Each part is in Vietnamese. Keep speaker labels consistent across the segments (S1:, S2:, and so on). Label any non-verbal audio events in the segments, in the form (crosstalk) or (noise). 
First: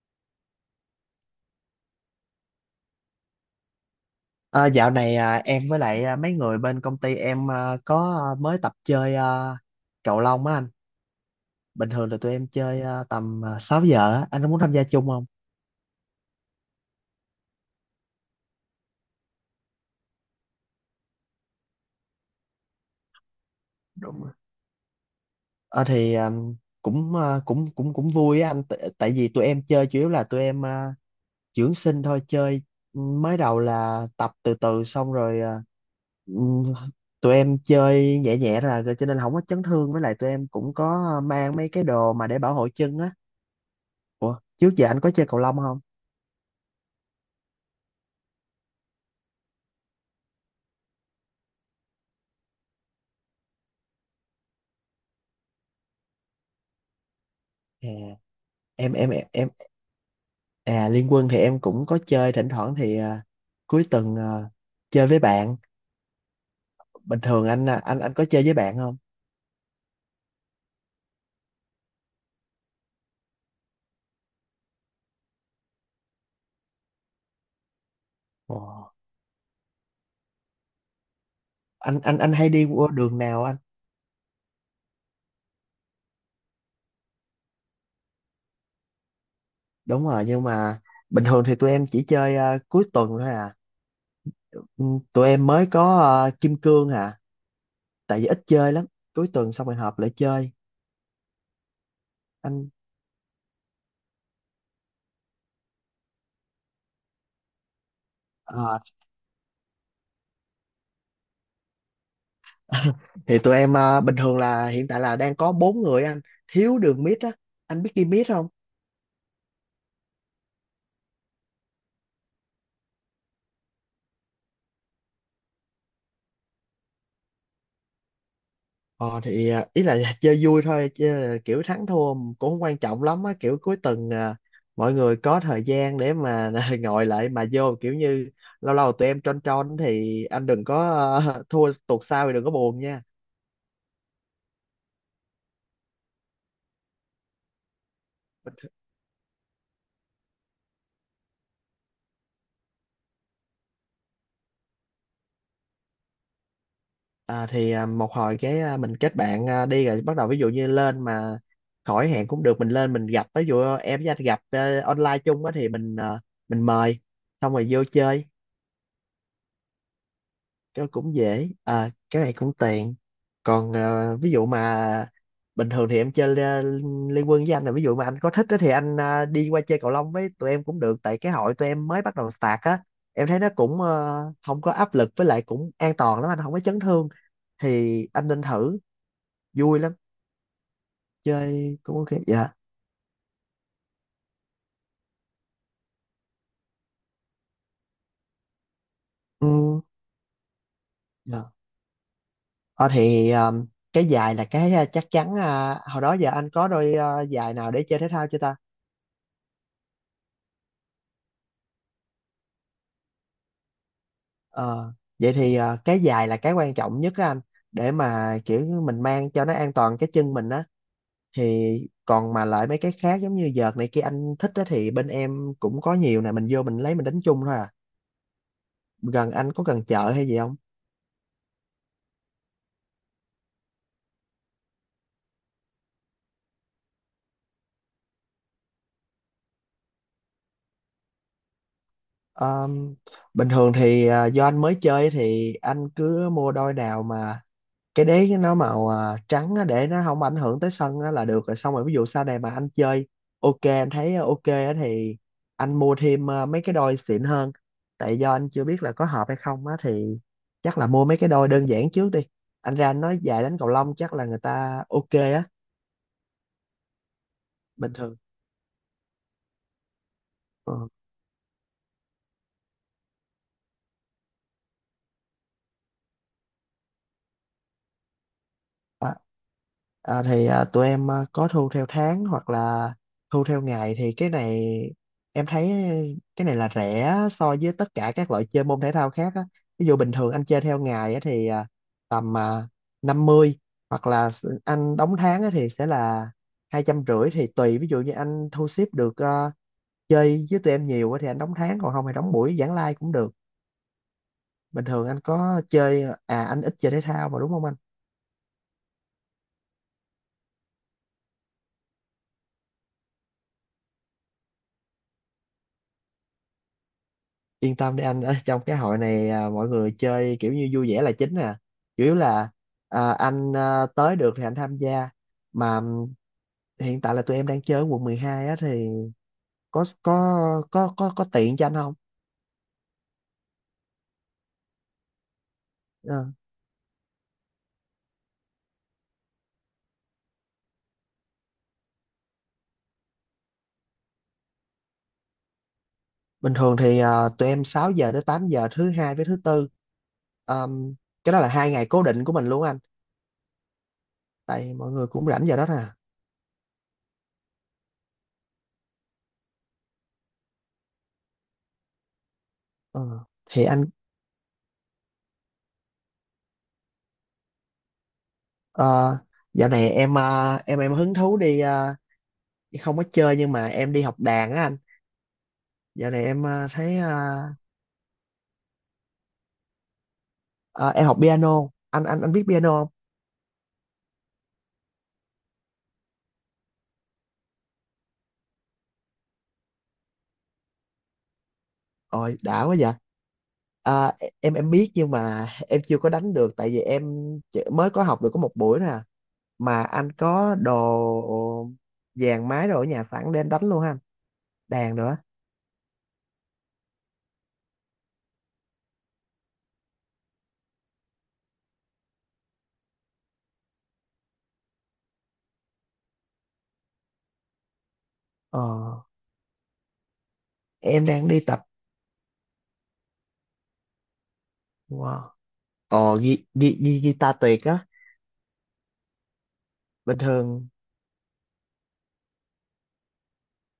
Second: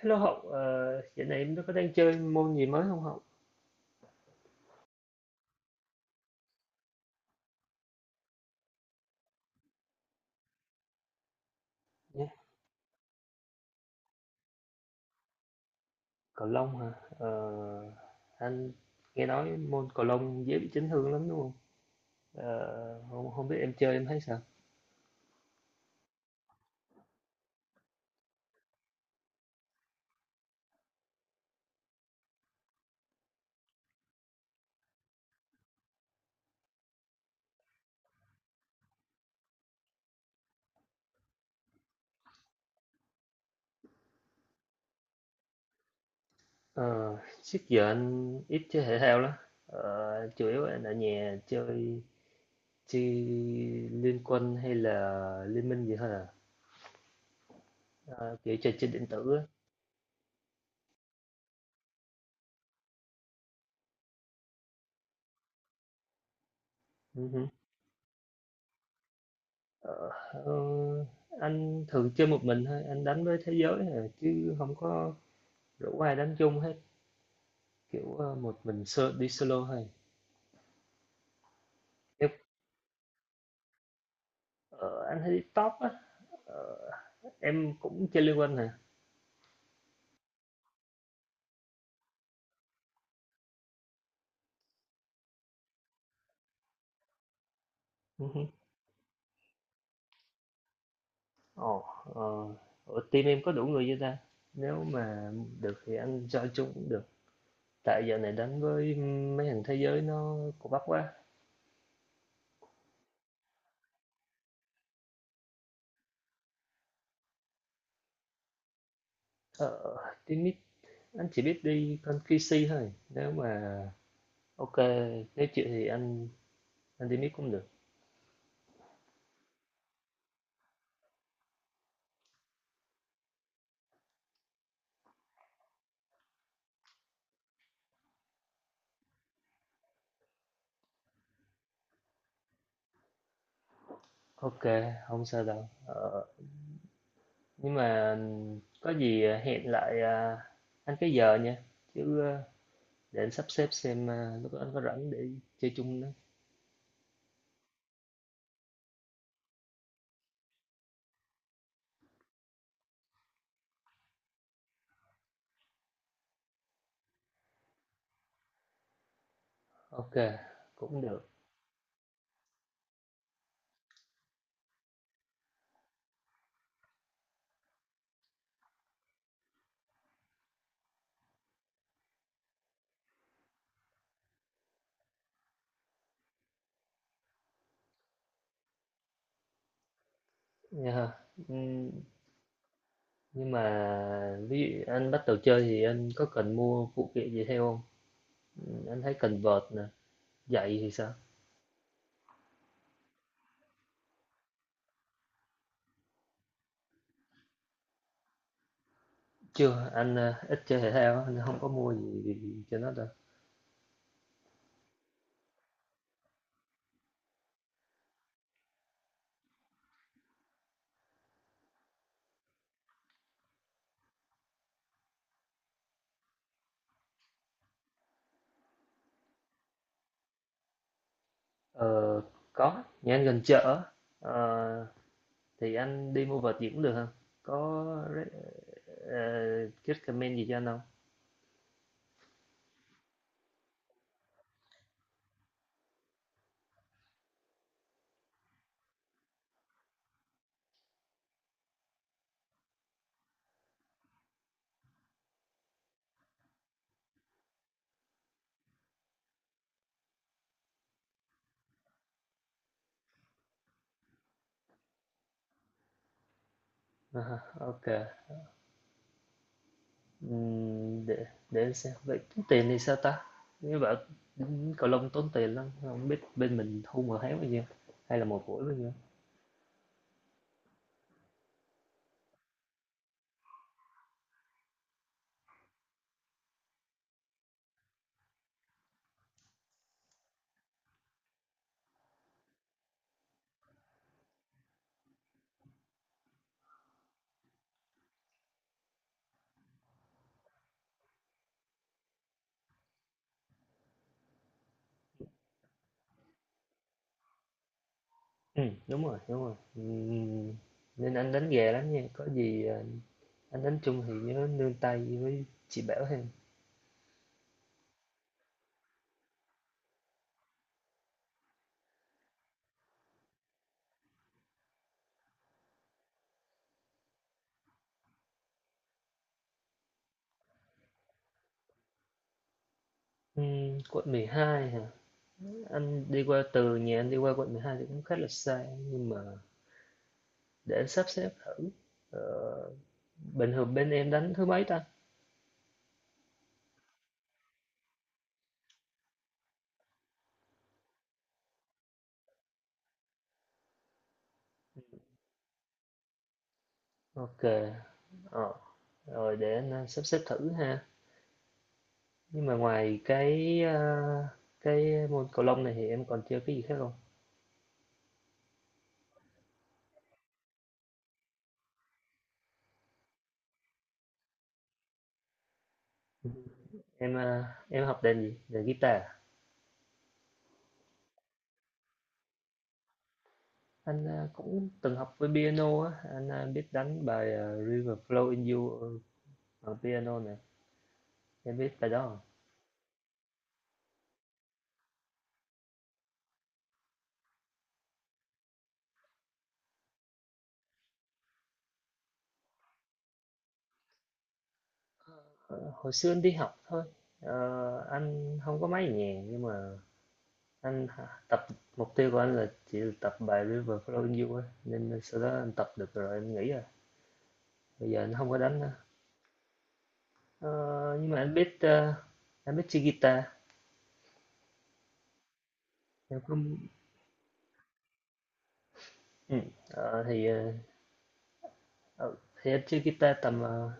S1: Hello Hậu, dạo này em có đang chơi môn gì mới không Hậu?
S2: À, dạo này, em với lại, mấy người bên công ty em, có, mới tập chơi, cầu lông á anh. Bình thường là
S1: Nhé,
S2: tụi em chơi, tầm 6 giờ á. Anh có muốn tham gia chung không?
S1: cầu lông hả? Ờ, anh nghe nói môn cầu lông dễ bị chấn thương lắm đúng không? Không, không biết em chơi em thấy
S2: Đúng rồi.
S1: sao?
S2: Ờ thì, cũng, cũng vui á anh. Tại vì tụi em chơi chủ yếu là tụi em, dưỡng sinh thôi. Chơi mới đầu là tập từ từ xong rồi ừm, tụi em chơi nhẹ nhẹ là rồi cho nên không có chấn thương. Với lại tụi em cũng có mang mấy cái đồ mà để bảo hộ chân á. Ủa, trước giờ anh có chơi cầu lông không?
S1: Ờ, Trước giờ anh ít chơi thể thao lắm. Chủ yếu anh ở nhà chơi chơi Liên Quân hay là Liên Minh gì thôi à? Ờ, Kiểu chơi trên
S2: em
S1: điện
S2: em em
S1: tử á.
S2: em- Liên Quân thì em cũng có chơi thỉnh thoảng thì cuối tuần, chơi với bạn. Bình
S1: Ừ hử.
S2: thường anh à, anh anh có chơi với bạn không?
S1: Ờ, ờ, anh thường chơi một mình thôi, anh đánh với thế giới à, chứ không có rủ ai đánh chung hết. Kiểu,
S2: Ồ,
S1: một mình solo đi solo thôi.
S2: anh anh
S1: Em
S2: anh hay đi qua đường nào anh?
S1: ờ, anh thấy top á. ờ, em cũng chơi Liên Quân hả?
S2: Đúng rồi, nhưng mà bình thường thì tụi em chỉ chơi, cuối tuần thôi à. Ừ, tụi em mới có Kim Cương à, tại
S1: Ừ
S2: vì
S1: hứ.
S2: ít chơi lắm, cuối tuần xong rồi họp lại chơi
S1: Ồ, ờ,
S2: anh.
S1: ở team em có đủ người chưa ta? Nếu mà được thì anh join chung cũng được. Tại giờ này đánh
S2: ờ,
S1: với mấy thằng thế giới nó cũng bắp quá.
S2: (laughs) thì tụi em, bình thường là hiện tại là đang có bốn người anh, thiếu đường mid á, anh biết đi mid không?
S1: Ờ, Team mid anh chỉ biết đi con QC thôi. Nếu mà ok, nếu chịu thì anh team mid cũng được.
S2: Ờ thì, ý là chơi vui thôi chứ là kiểu thắng thua cũng không quan trọng lắm á, kiểu cuối tuần, mọi người có thời gian để mà (laughs) ngồi lại mà vô kiểu như lâu lâu tụi em tron tron thì anh đừng có, (laughs) thua tuột sau thì đừng có buồn nha.
S1: Ok, không sao đâu. Ờ, Nhưng mà có gì hẹn lại anh cái giờ nha. Chứ à, để anh sắp xếp xem lúc đó anh có rảnh để chơi chung nữa.
S2: Thì một hồi cái, mình kết bạn, đi rồi bắt đầu, ví dụ như lên mà khỏi hẹn cũng được, mình lên mình gặp, ví dụ em với anh gặp online chung á, thì mình mời xong rồi vô chơi,
S1: Ok,
S2: cái
S1: cũng
S2: cũng
S1: được
S2: dễ à, cái này cũng tiện. Còn, ví dụ mà bình thường thì em chơi liên quân với anh, là ví dụ mà anh có thích á thì anh đi qua chơi cầu lông với tụi em cũng được, tại cái hội tụi em mới bắt đầu start á. Em thấy nó cũng không có áp lực, với lại cũng an toàn lắm, anh không có chấn thương thì anh nên thử, vui lắm,
S1: nha.
S2: chơi
S1: Ừm,
S2: cũng ok. Dạ.
S1: Nhưng mà ví dụ anh bắt đầu chơi thì anh có cần mua phụ kiện gì theo không? Anh thấy cần vợt
S2: Ừ.
S1: nè, giày thì sao?
S2: Dạ. Ờ, thì cái giày là cái, chắc chắn, hồi đó giờ anh có đôi giày nào để chơi thể thao chưa ta?
S1: Chưa, anh ít chơi thể thao á, nên không có mua gì cho nó đâu.
S2: Ờ, vậy thì, ờ, cái giày là cái quan trọng nhất á anh, để mà kiểu như mình mang cho nó an toàn cái chân mình á, thì còn mà lại mấy cái khác giống như vợt này kia, anh thích á thì bên em cũng có nhiều nè, mình vô mình lấy mình đánh chung thôi à. Gần anh có gần chợ hay gì không?
S1: Ờ, có, nhà anh gần chợ. Ờ, thì anh đi mua vợt gì cũng được hông? Có re ờ, recommend gì cho anh không?
S2: Ờ, bình thường thì, do anh mới chơi thì anh cứ mua đôi nào mà cái đế nó màu trắng á, để nó không ảnh hưởng tới sân á là được rồi, xong rồi ví dụ sau này mà anh chơi ok, anh thấy ok á thì anh mua thêm, mấy cái đôi xịn hơn, tại do anh chưa biết là có hợp hay không á thì chắc là mua mấy cái đôi đơn giản trước đi. Anh ra anh nói dài đánh cầu lông chắc là người ta ok á,
S1: À OK,
S2: bình thường. Ờ.
S1: ừm, để để anh xem, vậy tốn tiền thì sao ta? Nghe bảo, cầu lông tốn tiền lắm, không biết bên mình thu một tháng bao nhiêu, hay là một buổi bao nhiêu?
S2: À, à, thì tụi em có thu theo tháng hoặc là thu theo ngày, thì cái này em thấy cái này là rẻ so với tất cả các loại chơi môn thể thao khác á. Ví dụ bình thường anh chơi theo ngày á, thì tầm 50, hoặc là anh đóng tháng á, thì sẽ là 250, thì tùy, ví dụ như anh thu xếp được, chơi với tụi em nhiều á, thì anh đóng tháng, còn không thì đóng buổi giảng lai cũng được. Bình thường anh có chơi à, anh ít chơi thể thao mà đúng không anh?
S1: Đúng rồi, đúng rồi, nên anh đánh gà lắm nha, có gì, anh đánh chung thì nhớ nương tay với chị bảo thêm.
S2: Yên tâm đi anh, ở trong cái hội này à, mọi người chơi kiểu như vui vẻ là chính à, chủ yếu là anh, tới được thì anh tham gia mà. Hiện tại là tụi em đang chơi ở quận 12 á, thì có có có tiện cho anh không?
S1: Quận 12 hả? Anh
S2: Ờ,
S1: đi qua từ nhà anh đi qua quận 12 thì cũng khá là xa, nhưng mà để em sắp xếp thử. ờ, Bình thường bên em đánh thứ mấy ta?
S2: bình thường thì tụi em 6 giờ tới 8 giờ thứ hai với thứ tư. Ờm, cái đó là 2 ngày cố định của mình luôn anh, tại mọi người cũng rảnh giờ đó nè.
S1: Ok. ờ, Rồi để anh sắp xếp thử ha. Nhưng mà ngoài
S2: Ờ,
S1: cái
S2: thì anh
S1: môn cầu lông này thì em còn chơi cái gì khác không?
S2: ờ, dạo này em, em hứng thú đi, không có chơi nhưng mà em đi học đàn á anh. Dạo này em thấy
S1: em ờ, em học đàn gì, đàn guitar à?
S2: ờ, em học piano, anh biết piano không?
S1: Anh cũng từng học với piano á, anh biết đánh bài River Flow in You ở piano này. Em biết bài đó không?
S2: Ôi đã quá vậy. À, em biết nhưng mà em chưa có đánh được, tại vì em mới có học được có một buổi nè. Mà anh có đồ dàn máy rồi ở nhà sẵn để em đánh luôn ha anh, đàn nữa.
S1: Ờ, Hồi xưa anh đi học thôi. Anh không có máy nhạc, nhưng mà anh tập mục tiêu của anh là chỉ tập bài River Flow in You á, nên sau đó anh tập được rồi em nghĩ rồi bây giờ anh không có
S2: ờ,
S1: đánh nữa. Ờ,
S2: em
S1: nhưng mà
S2: đang đi tập.
S1: anh biết chơi guitar.
S2: Wow. ờ,
S1: Em
S2: ghi,
S1: cũng
S2: ghi, ghi, guitar tuyệt á.
S1: ừ. Ờ,
S2: Bình
S1: thì ờ,
S2: thường
S1: ờ, thì anh chơi guitar tầm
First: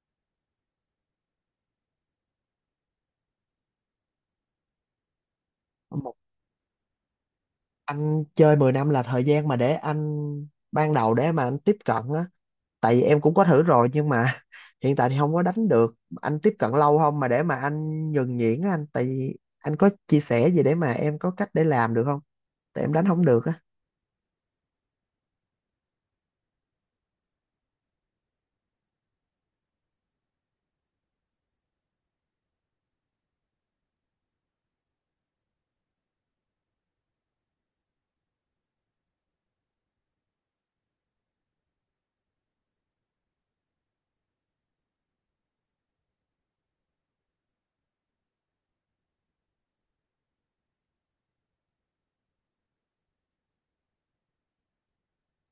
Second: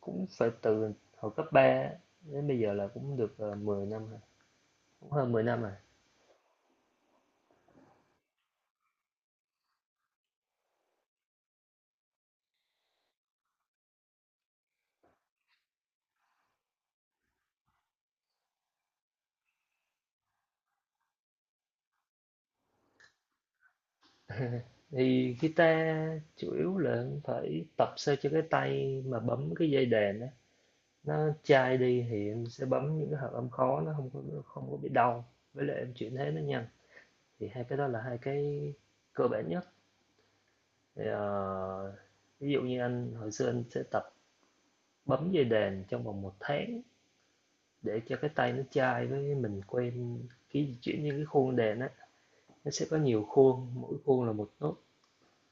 S1: cũng phải từ hồi cấp 3 đến bây giờ là cũng được 10 năm rồi, cũng hơn 10 năm rồi.
S2: một. Anh chơi 10 năm là thời gian mà để anh ban đầu để mà anh tiếp cận á, tại vì em cũng có thử rồi nhưng mà hiện tại thì không có đánh được. Anh tiếp cận lâu không mà để mà anh nhuần nhuyễn á anh, tại vì anh có chia sẻ gì để mà em có cách để làm được không, tại em đánh không được á.
S1: Thì guitar chủ yếu là phải tập sao cho cái tay mà bấm cái dây đàn đó nó chai đi, thì em sẽ bấm những cái hợp âm khó nó không có bị đau, với lại em chuyển thế nó nhanh. Thì hai cái đó là hai cái cơ bản nhất. Thì, ví dụ như anh hồi xưa anh sẽ tập bấm dây đàn trong vòng một tháng để cho cái tay nó chai với mình quen khi chuyển những cái khuôn đàn á, nó sẽ có nhiều khuôn, mỗi khuôn là một nốt.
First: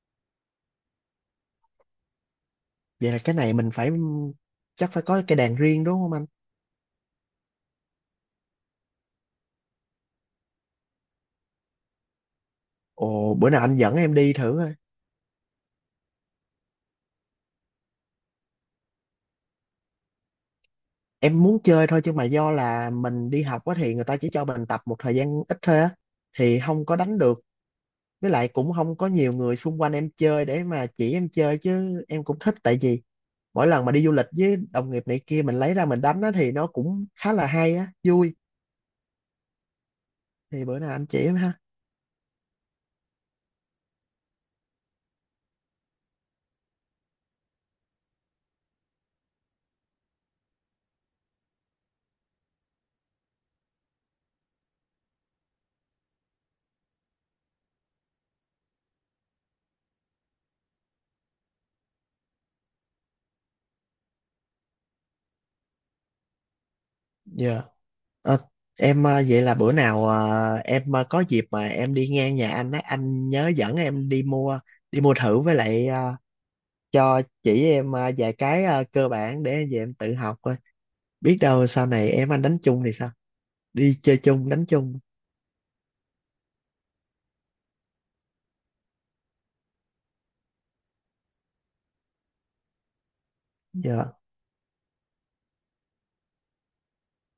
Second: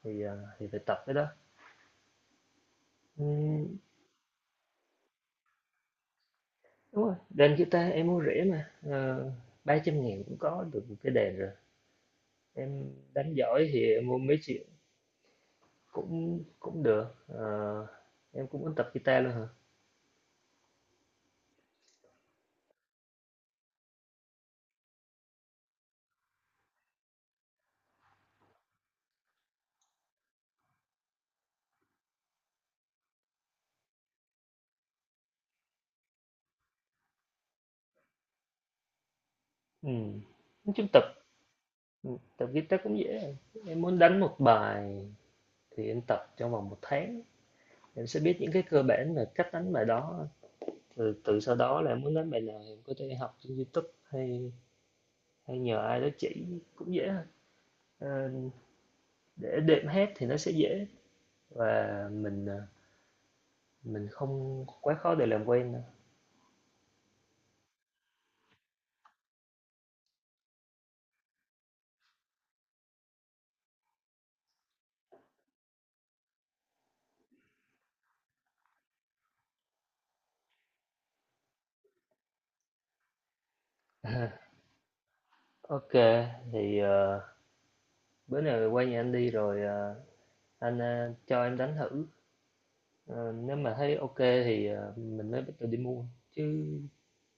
S1: Thì phải tập cái đó.
S2: Vậy là cái này mình
S1: Ừm,
S2: phải, chắc phải có cái đàn riêng đúng không anh?
S1: Đúng rồi, đàn guitar em mua rẻ mà. Ờ, Ba trăm ngàn cũng có được một cái đàn rồi, em đánh
S2: Ồ bữa nào
S1: giỏi
S2: anh
S1: thì
S2: dẫn
S1: em
S2: em
S1: mua
S2: đi
S1: mấy
S2: thử
S1: triệu.
S2: coi.
S1: Cũng cũng được, em cũng muốn tập guitar luôn hả?
S2: Em muốn chơi thôi chứ mà do là mình đi học á, thì người ta chỉ cho mình tập một thời gian ít thôi á thì không có đánh được. Với lại cũng không có nhiều người xung quanh em chơi để mà chỉ em chơi, chứ em cũng thích, tại vì mỗi lần mà đi du lịch với đồng nghiệp này kia mình lấy ra mình đánh á, thì nó cũng khá là hay á, vui.
S1: Ừm,
S2: Thì
S1: nói
S2: bữa
S1: chung
S2: nào
S1: tập
S2: anh chỉ em ha.
S1: Ừ, tập guitar cũng dễ à. Em muốn đánh một bài thì em tập trong vòng một tháng, em sẽ biết những cái cơ bản là cách đánh bài đó. Từ từ sau đó là em muốn đánh bài nào em có thể học trên YouTube hay hay nhờ ai đó chỉ cũng dễ thôi. Ờ, để đệm hát thì nó sẽ dễ, và mình không quá khó để làm quen đâu.
S2: Dạ. Ờ, em, vậy là bữa nào, em có dịp mà em đi ngang nhà anh á, anh nhớ dẫn em đi mua, đi mua thử, với lại, cho chỉ em vài cái cơ bản để về em tự học coi, biết đâu sau này em anh đánh chung thì sao, đi chơi chung đánh chung.
S1: Ok, thì ờ, bữa nào quay nhà anh đi rồi, anh, cho em đánh thử, ờ, nếu mà thấy
S2: Dạ.
S1: ok thì, mình mới bắt đầu đi mua, chứ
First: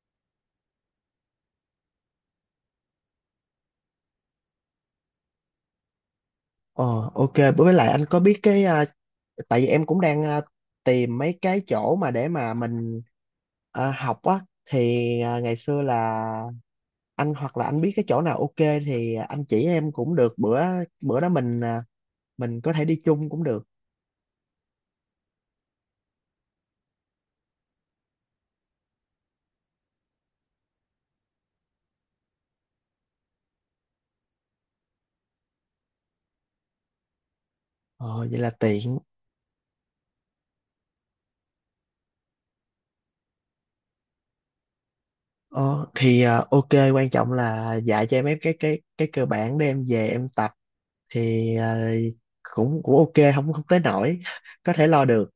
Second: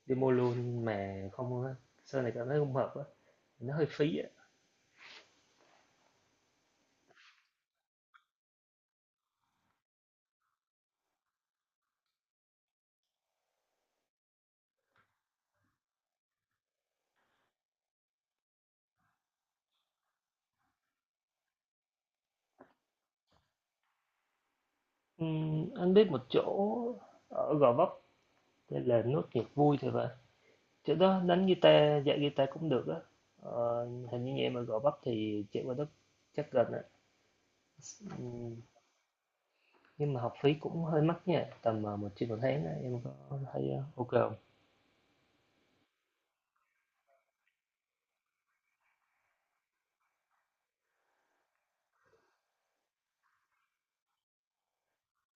S1: đi mua luôn mà không á, sau này cảm thấy không hợp á, nó hơi phí á.
S2: Ờ ok, với lại anh có biết cái, tại vì em cũng đang tìm mấy cái chỗ mà để mà mình học á, thì ngày xưa là anh hoặc là anh biết cái chỗ nào ok thì anh chỉ em cũng được. Bữa bữa đó mình, mình có thể đi chung cũng được.
S1: Anh biết một chỗ ở Gò Vấp tên là Nốt Nhạc Vui thì vậy. Chỗ đó đánh guitar, dạy guitar cũng được á. Ờ, Hình như nhà em ở Gò Vấp thì chạy qua đó chắc gần á.
S2: Ờ, vậy là
S1: Ừm,
S2: tiện.
S1: nhưng mà học phí cũng hơi mắc nha, tầm một triệu một tháng á, em có thấy ok không?
S2: Thì ok, quan trọng là dạy cho em mấy cái cơ bản để em về em tập. Thì cũng cũng ok, không không tới nổi, (laughs) có thể lo được.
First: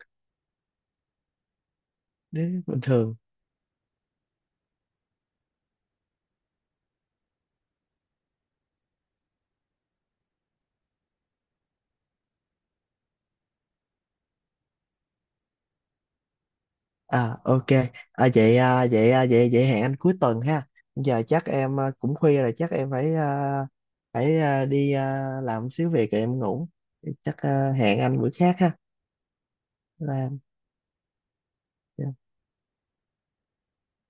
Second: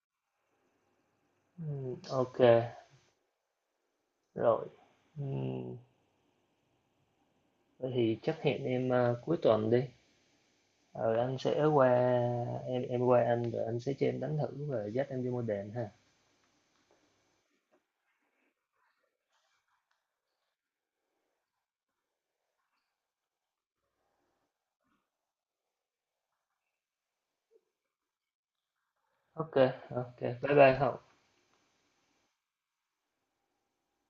S1: Ok,
S2: Nếu bình thường.
S1: rồi. Ừm, Thế thì chắc hẹn em cuối tuần đi. Ờ, anh sẽ qua em qua anh rồi anh sẽ cho em đánh thử và dắt em đi mua đèn ha.
S2: À ok, à, vậy à, vậy à, vậy vậy hẹn anh cuối tuần ha. Giờ chắc em cũng khuya rồi, chắc em phải đi làm xíu việc rồi em ngủ. Chắc, hẹn anh bữa khác ha.
S1: Ok,
S2: Bye
S1: ok.
S2: anh.
S1: Bye bye Hậu.
S2: Dạ.